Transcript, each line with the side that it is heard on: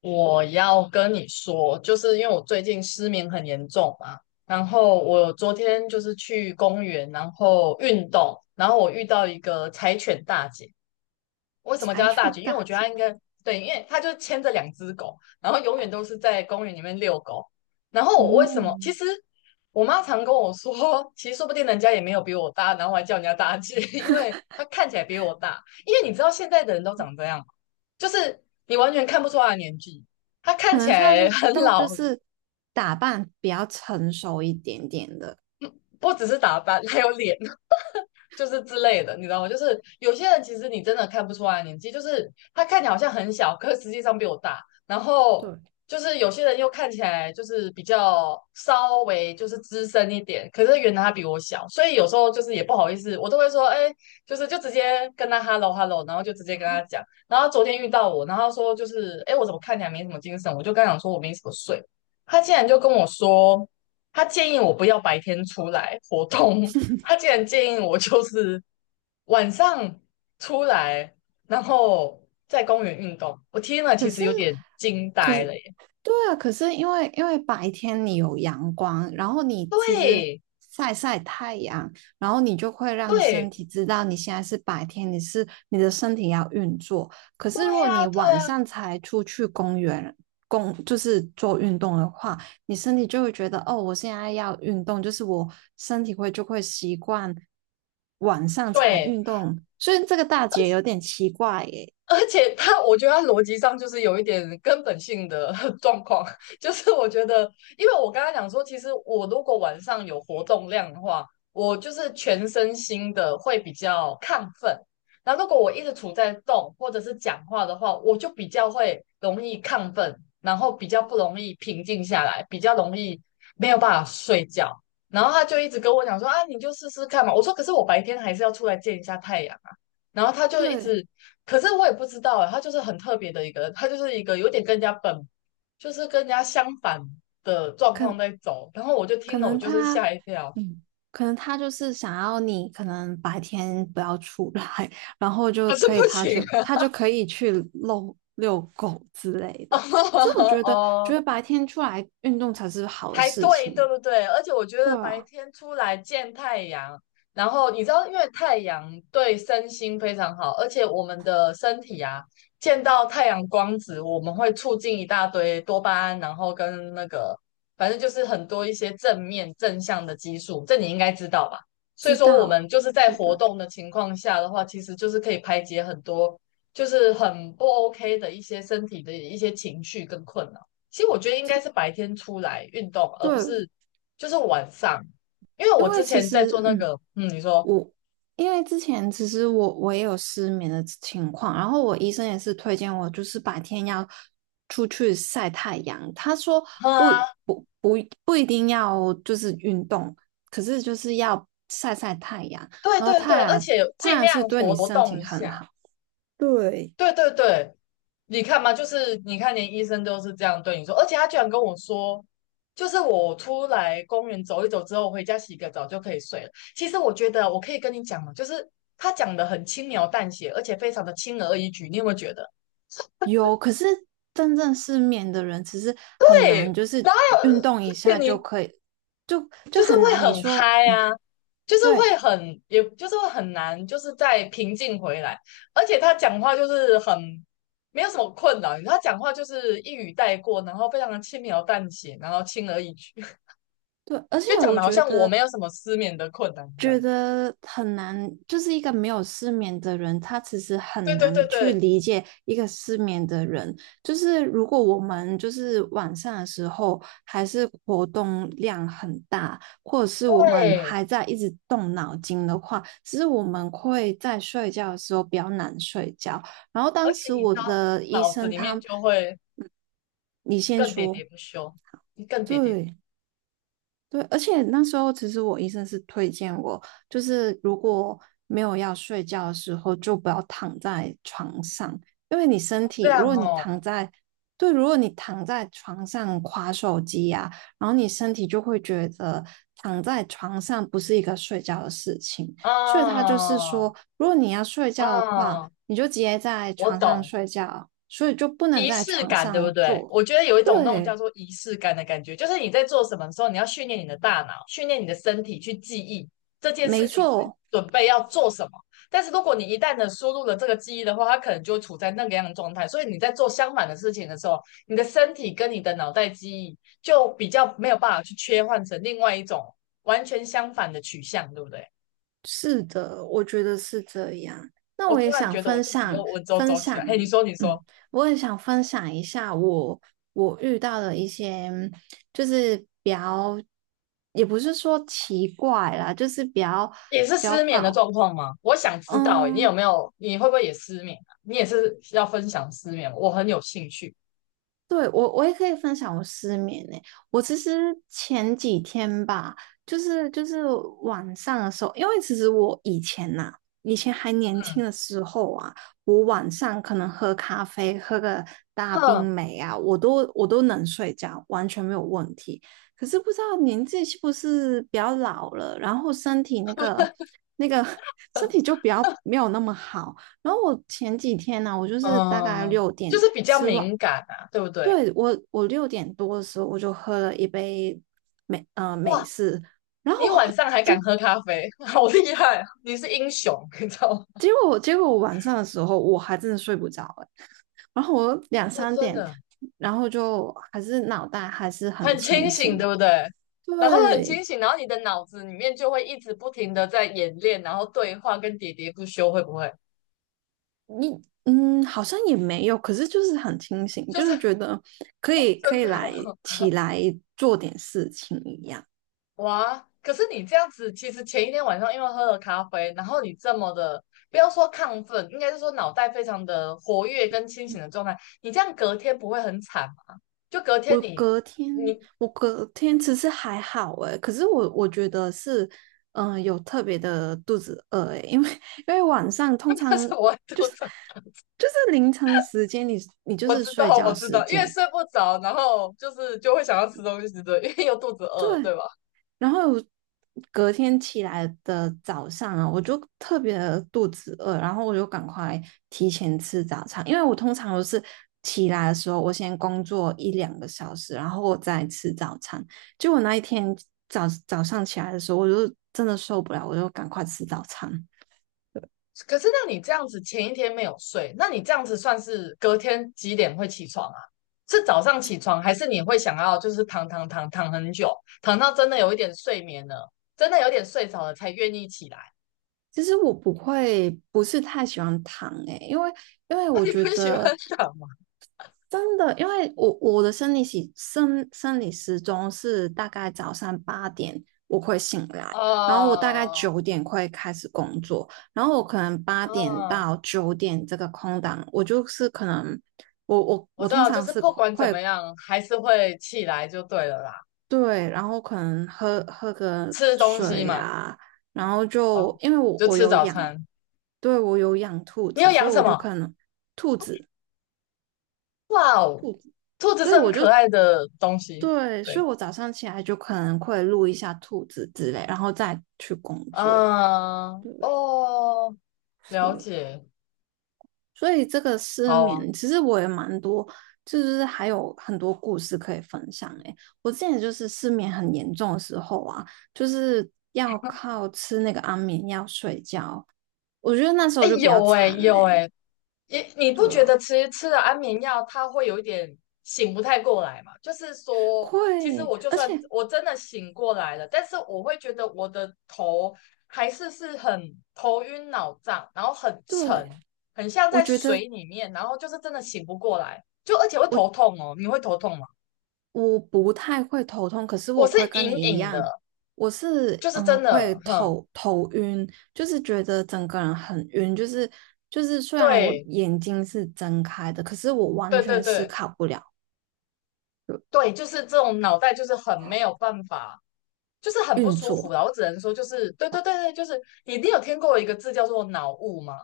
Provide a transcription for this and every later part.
left: 我要跟你说，就是因为我最近失眠很严重嘛，然后我昨天就是去公园，然后运动，然后我遇到一个柴犬大姐，为什么
right: 柴
left: 叫它大
right: 犬
left: 姐？因为我
right: 大
left: 觉得
right: 姐
left: 它应该对，因为它就牵着两只狗，然后永远都是在公园里面遛狗。然后我为什么？
right: 哦，
left: 其实我妈常跟我说，其实说不定人家也没有比我大，然后还叫人家大姐，因为她看起来比我大。因为你知道现在的人都长这样嘛就是你完全看不出她的年纪，她
right: 可
left: 看起
right: 能她就
left: 来很
right: 她就
left: 老，
right: 是打扮比较成熟一点点的。
left: 不只是打扮，还有脸。就是之类的，你知道吗？就是有些人其实你真的看不出来年纪，就是他看起来好像很小，可是实际上比我大。然后
right: 对，
left: 就是有些人又看起来就是比较稍微就是资深一点，可是原来他比我小，所以有时候就是也不好意思，我都会说，哎、就是就直接跟他 hello，然后就直接跟
right: 好，
left: 他讲。然后昨天遇到我，然后他说就是，哎、我怎么看起来没什么精神？我就跟他讲说我没什么睡，他竟然就跟我说。他建议我不要白天出来活动，他竟然建议我就是晚上出来，然后在公园运动。我听了其
right: 可
left: 实
right: 是，
left: 有点惊
right: 可
left: 呆
right: 是，
left: 了耶！
right: 对啊，可是因为白天你有阳光，然后你其实
left: 对
right: 晒晒太阳，然后你就会让身
left: 对
right: 体知道你现在是白天，你是你的身体要运作。可
left: 对
right: 是如果
left: 啊，
right: 你
left: 对
right: 晚
left: 啊，
right: 上才出去公园就是做运动的话，你身体就会觉得哦，我现在要运动，就是我身体会就会习惯晚上才
left: 对，
right: 运动，所以这个大姐有点奇怪耶。
left: 而且他，我觉得他逻辑上就是有一点根本性的 状况，就是我觉得，因为我刚才讲说，其实我如果晚上有活动量的话，我就是全身心的会比较亢奋。那如果我一直处在动或者是讲话的话，我就比较会容易亢奋，然后比较不容易平静下来，比较容易没有办法睡觉。然后他就一直跟我讲说啊，你就试试看嘛。我说可是我白天还是要出来见一下太阳啊。然后他就一
right: 对，
left: 直可是我也不知道哎，他就是很特别的一个，他就是一个有点跟人家本，就是跟人家相反的状况
right: 可
left: 在走。然后我就
right: 可
left: 听了，我
right: 能
left: 就是
right: 他，
left: 吓一跳，
right: 嗯，可能他就是想要你，可能白天不要出来，然后就
left: 可是
right: 可
left: 不
right: 以，
left: 行
right: 他
left: 啊。
right: 就可以去遛遛狗之类的。可是我
left: 哦
right: 觉得，觉
left: 哦
right: 得白天出来运动才是好的
left: 才
right: 事
left: 对，对
right: 情。
left: 不对？而且我觉
right: 对
left: 得白
right: 啊，
left: 天出来见太阳，然后你知道，因为太阳对身心非常好，而且我们的身体啊，见到太阳光子，我们会促进一大堆多巴胺，然后跟那个，反正就是很多一些正面正向的激素，这你应该知道吧？所以
right: 知
left: 说，我们
right: 道，
left: 就是在
right: 对
left: 活
right: 对
left: 动的情况下的话，其实就是可以排解很多，就是很不 OK 的一些身体的一些情绪跟困扰。其实我觉得应该是白天出来运动，而不
right: 对，
left: 是就是晚上，因为
right: 因
left: 我
right: 为
left: 之
right: 其
left: 前在做
right: 实，
left: 那
right: 嗯，
left: 个，你说，
right: 我因为之前其实我也有失眠的情况，然后我医生也是推荐我，就是白天要出去晒太阳。他说
left: 哼
right: 不
left: 啊，
right: 不不不一定要就是运动，可是就是要晒晒太阳。
left: 对
right: 然后
left: 对对，而且
right: 太
left: 尽
right: 阳
left: 量
right: 是对你
left: 活活
right: 身
left: 动
right: 体
left: 一
right: 很
left: 下，
right: 好。对，
left: 对对对，你看嘛，就是你看连医生都是这样对你说，而且他居然跟我说，就是我出来公园走一走之后，回家洗个澡就可以睡了。其实我觉得我可以跟你讲嘛，就是他讲的很轻描淡写，而且非常的轻而易举，你有没有觉得？
right: 有，可是真正失眠的人其实很难，就是
left: 然后有，
right: 运动一
left: 而且
right: 下就
left: 你
right: 可以，
left: 就
right: 就
left: 是
right: 很
left: 会
right: 难。你
left: 很
right: 说，
left: 嗨
right: 嗯，
left: 啊，就是
right: 对，
left: 会很，也就是会很难，就是再平静回来。而且他讲话就是很没有什么困扰，他讲话就是一语带过，然后非常的轻描淡写，然后轻而易举，
right: 对，而且
left: 就讲
right: 我
left: 的好
right: 觉
left: 像我
right: 得
left: 没有什么失眠的困难一样。
right: 很难，就是一个没有失眠的人，他其实
left: 对
right: 很
left: 对对
right: 难去
left: 对
right: 理解一个失眠的人。就是如果我们就是晚上的时候还是活动量很大，或者是我们
left: 对，
right: 还在一直动脑筋的话，其实我们会在睡觉的时候比较难睡觉。然后
left: 而
right: 当
left: 且
right: 时
left: 你知
right: 我
left: 道，
right: 的医
left: 脑子
right: 生
left: 里
right: 他，
left: 面就会
right: 你先
left: 更喋
right: 说，
left: 喋不休，更喋喋，
right: 对。对，而且那时候其实我医生是推荐我，就是如果没有要睡觉的时候，就不要躺在床上，因为你身
left: 这
right: 体，如
left: 样
right: 果你
left: 哦，
right: 躺在，对，如果你躺在床上划手机呀，然后你身体就会觉得躺在床上不是一个睡觉的事情，所以他就是
left: 啊
right: 说，如果你要睡觉的话，
left: 啊，
right: 你就直接在
left: 我
right: 床上
left: 懂。
right: 睡觉，所以就不能
left: 仪
right: 在
left: 式
right: 床
left: 感，对不
right: 上
left: 对？
right: 做。
left: 我觉得有一种那种
right: 对，
left: 叫做仪式感的感觉，就是你在做什么的时候，你要训练你的大脑，训练你的身体去记忆这件
right: 没
left: 事情是
right: 错，
left: 准备要做什么。但是如果你一旦的输入了这个记忆的话，它可能就会处在那个样的状态。所以你在做相反的事情的时候，你的身体跟你的脑袋记忆就比较没有办法去切换成另外一种完全相反的取向，对不对？
right: 是的，我觉得是这样。那
left: 我
right: 我
left: 突
right: 也
left: 然
right: 想
left: 觉得我
right: 分
left: 自己
right: 享
left: 又稳绉
right: 分
left: 绉起
right: 享，
left: 来。嘿，你说，你说。
right: 嗯，我也想分享一下我遇到的一些，就是比较，也不是说奇怪啦，就是
left: 也是
right: 比较
left: 失眠的
right: 搞，
left: 状况吗？我想知道、欸你有
right: 嗯，
left: 没有？你会不会也失眠啊？你也是要分享失眠我很有兴趣。
right: 对，我也可以分享我失眠呢、我其实前几天吧，就是晚上的时候，因为其实我以前呐、以前还年
left: 嗯
right: 轻的时候啊，我晚上可能喝咖啡，喝个大冰
left: 嗯，
right: 美啊，我都能睡觉，完全没有问题。可是不知道年纪是不是比较老了，然后身体那个那个 身体就比较没有那么好。然后我前几天呢、我就是大概
left: 嗯，
right: 六
left: 就
right: 点
left: 是比较
right: 吃完
left: 敏感啊，对不对？
right: 对，我六点多的时候我就喝了一杯美
left: 哇，
right: 式，然
left: 你
right: 后
left: 晚上还
right: 结
left: 敢喝咖啡，好厉害啊你是英雄，你知道吗？
right: 结果我晚上的时候我还真的睡不着欸然后我两
left: 哦，
right: 三
left: 真
right: 点，
left: 的
right: 然后就还是脑袋还是很
left: 很
right: 清
left: 清醒，对
right: 醒。
left: 不对？然后很
right: 对
left: 清醒，然后你的脑子里面就会一直不停的在演练，然后对话跟喋喋不休，会不会？
right: 你，嗯，好像也没有，可是就是很清醒，
left: 就
right: 就是
left: 是
right: 觉得可
left: 真
right: 以
left: 的哦
right: 来起来做点事情一样。
left: 哇，可是你这样子，其实前一天晚上因为喝了咖啡，然后你这么的，不要说亢奋，应该是说脑袋非常的活跃跟清醒的状态，你这样隔天不会很惨吗？就隔天
right: 我
left: 你
right: 隔天，
left: 你
right: 我隔天其实还好诶，可是我觉得是，嗯、有特别的肚子饿诶，因为因为晚上 通
left: 那
right: 常
left: 是我会
right: 就
left: 吐
right: 是
left: 槽，
right: 就是凌晨的时间你，你就
left: 我
right: 是
left: 知
right: 睡
left: 道
right: 觉
left: 我知
right: 时
left: 道，因为
right: 间，
left: 睡不着，然后就是就会想要吃东西，对不对，因为又肚子饿，对
right: 对，
left: 吧？
right: 然后隔天起来的早上啊，我就特别的肚子饿，然后我就赶快提前吃早餐，因为我通常都是起来的时候，我先工作一两个小时，然后我再吃早餐。结果那一天早上起来的时候，我就真的受不了，我就赶快吃早餐。
left: 可是那你这样子前一天没有睡，那你这样子算是隔天几点会起床啊？是早上起床，还是你会想要就是躺很久，躺到真的有一点睡眠了，真的有点睡着了才愿意起来？
right: 其实我不会，不是太喜欢糖诶、欸因为
left: 那你不喜欢躺吗？
right: 真的，因为我的生理时钟是大概早上八点我会醒 来，然后我大概
left: 哦，
right: 九点会开始工作，然后我可能八点
left: 嗯，
right: 到九点这个空档，我就是可能
left: 我
right: 我
left: 知
right: 通
left: 道，就
right: 常
left: 是
right: 是
left: 不管怎
right: 会
left: 么样，还是会起来就对了啦。
right: 对，然后可能喝个
left: 吃东西
right: 水
left: 嘛，
right: 啊，然后
left: 哦，
right: 就因为
left: 就
right: 我
left: 吃
right: 有
left: 早
right: 养，
left: 餐。
right: 对我有养兔
left: 你有
right: 子，所
left: 养
right: 以
left: 什
right: 我就
left: 么？
right: 可能兔子，
left: 哇哦，兔子
right: 所
left: 是
right: 以
left: 很
right: 我就
left: 可爱的东西。
right: 对，所
left: 对。
right: 以我早上起来就可能会录一下兔子之类，然后再去工作。
left: 嗯，
right: 对，
left: 哦，了
right: 是。
left: 解，
right: 所以这个失
left: 好啊，
right: 眠，其实我也蛮多，就是还有很多故事可以分享诶。我之前就是失眠很严重的时候啊，就是要靠吃那个安眠药睡觉，我觉得那时
left: 哎，
right: 候就比较
left: 有哎，
right: 惨呢。
left: 有哎，你你不
right: 对
left: 觉
right: 啊，
left: 得其实吃了安眠药，它会有一点醒不太过来嘛？就是说，其实
right: 会，
left: 我就
right: 而且
left: 算我真的醒过来了，但是我会觉得我的头还是是很头晕脑胀，然后很沉，
right: 对，
left: 很像
right: 我
left: 在
right: 觉得。
left: 水里面，然后就是真的醒不过来，就而且会
right: 我。
left: 头痛哦，你会头痛吗？
right: 我不太会头痛，可是
left: 我
right: 我
left: 是
right: 会跟你
left: 隐
right: 一
left: 隐
right: 样，
left: 的，
right: 我是
left: 就是真
right: 会
left: 的，哼，
right: 头晕，就是觉得整个人很晕，就是就是虽然我
left: 对，
right: 眼睛是睁开的，可是我完
left: 对对
right: 全思
left: 对。
right: 考不了呃
left: 对，就是这种脑袋就是很没有办法，就是很不
right: 运
left: 舒服
right: 作。
left: 啦。我只能说，就是对对对对，就是你一定有听过一个字叫做脑雾吗？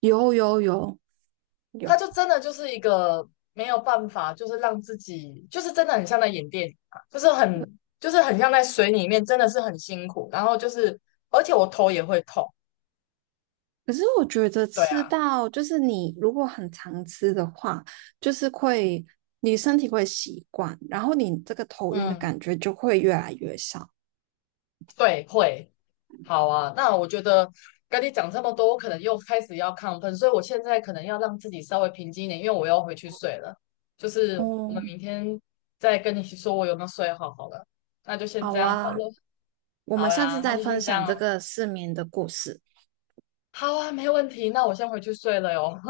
right: 有有有，
left: 它
right: 有，
left: 就真的就是一个没有办法，就是让自己就是真的很像在演电影啊，就是很就是很像在水里面，真的是很辛苦。然后就是，而且我头也会痛。
right: 可是我觉得
left: 对
right: 吃
left: 啊，
right: 到就是你如果很常吃的话，就是会你身体会习惯，然后你这个头晕的
left: 嗯
right: 感觉就会越来越少。
left: 对，会。好啊，那我觉得跟你讲这么多，我可能又开始要亢奋，所以我现在可能要让自己稍微平静一点，因为我要回去睡了。就是我们
right: 哦，
left: 明天再跟你说我有没有睡好好了，那就先
right: 好
left: 这样好
right: 啊。
left: 了。
right: 我们
left: 好
right: 上次
left: 呀，那
right: 在
left: 就
right: 分
left: 先这
right: 享这
left: 样。
right: 个失眠的故事。
left: 好啊，没问题。那我先回去睡了哟。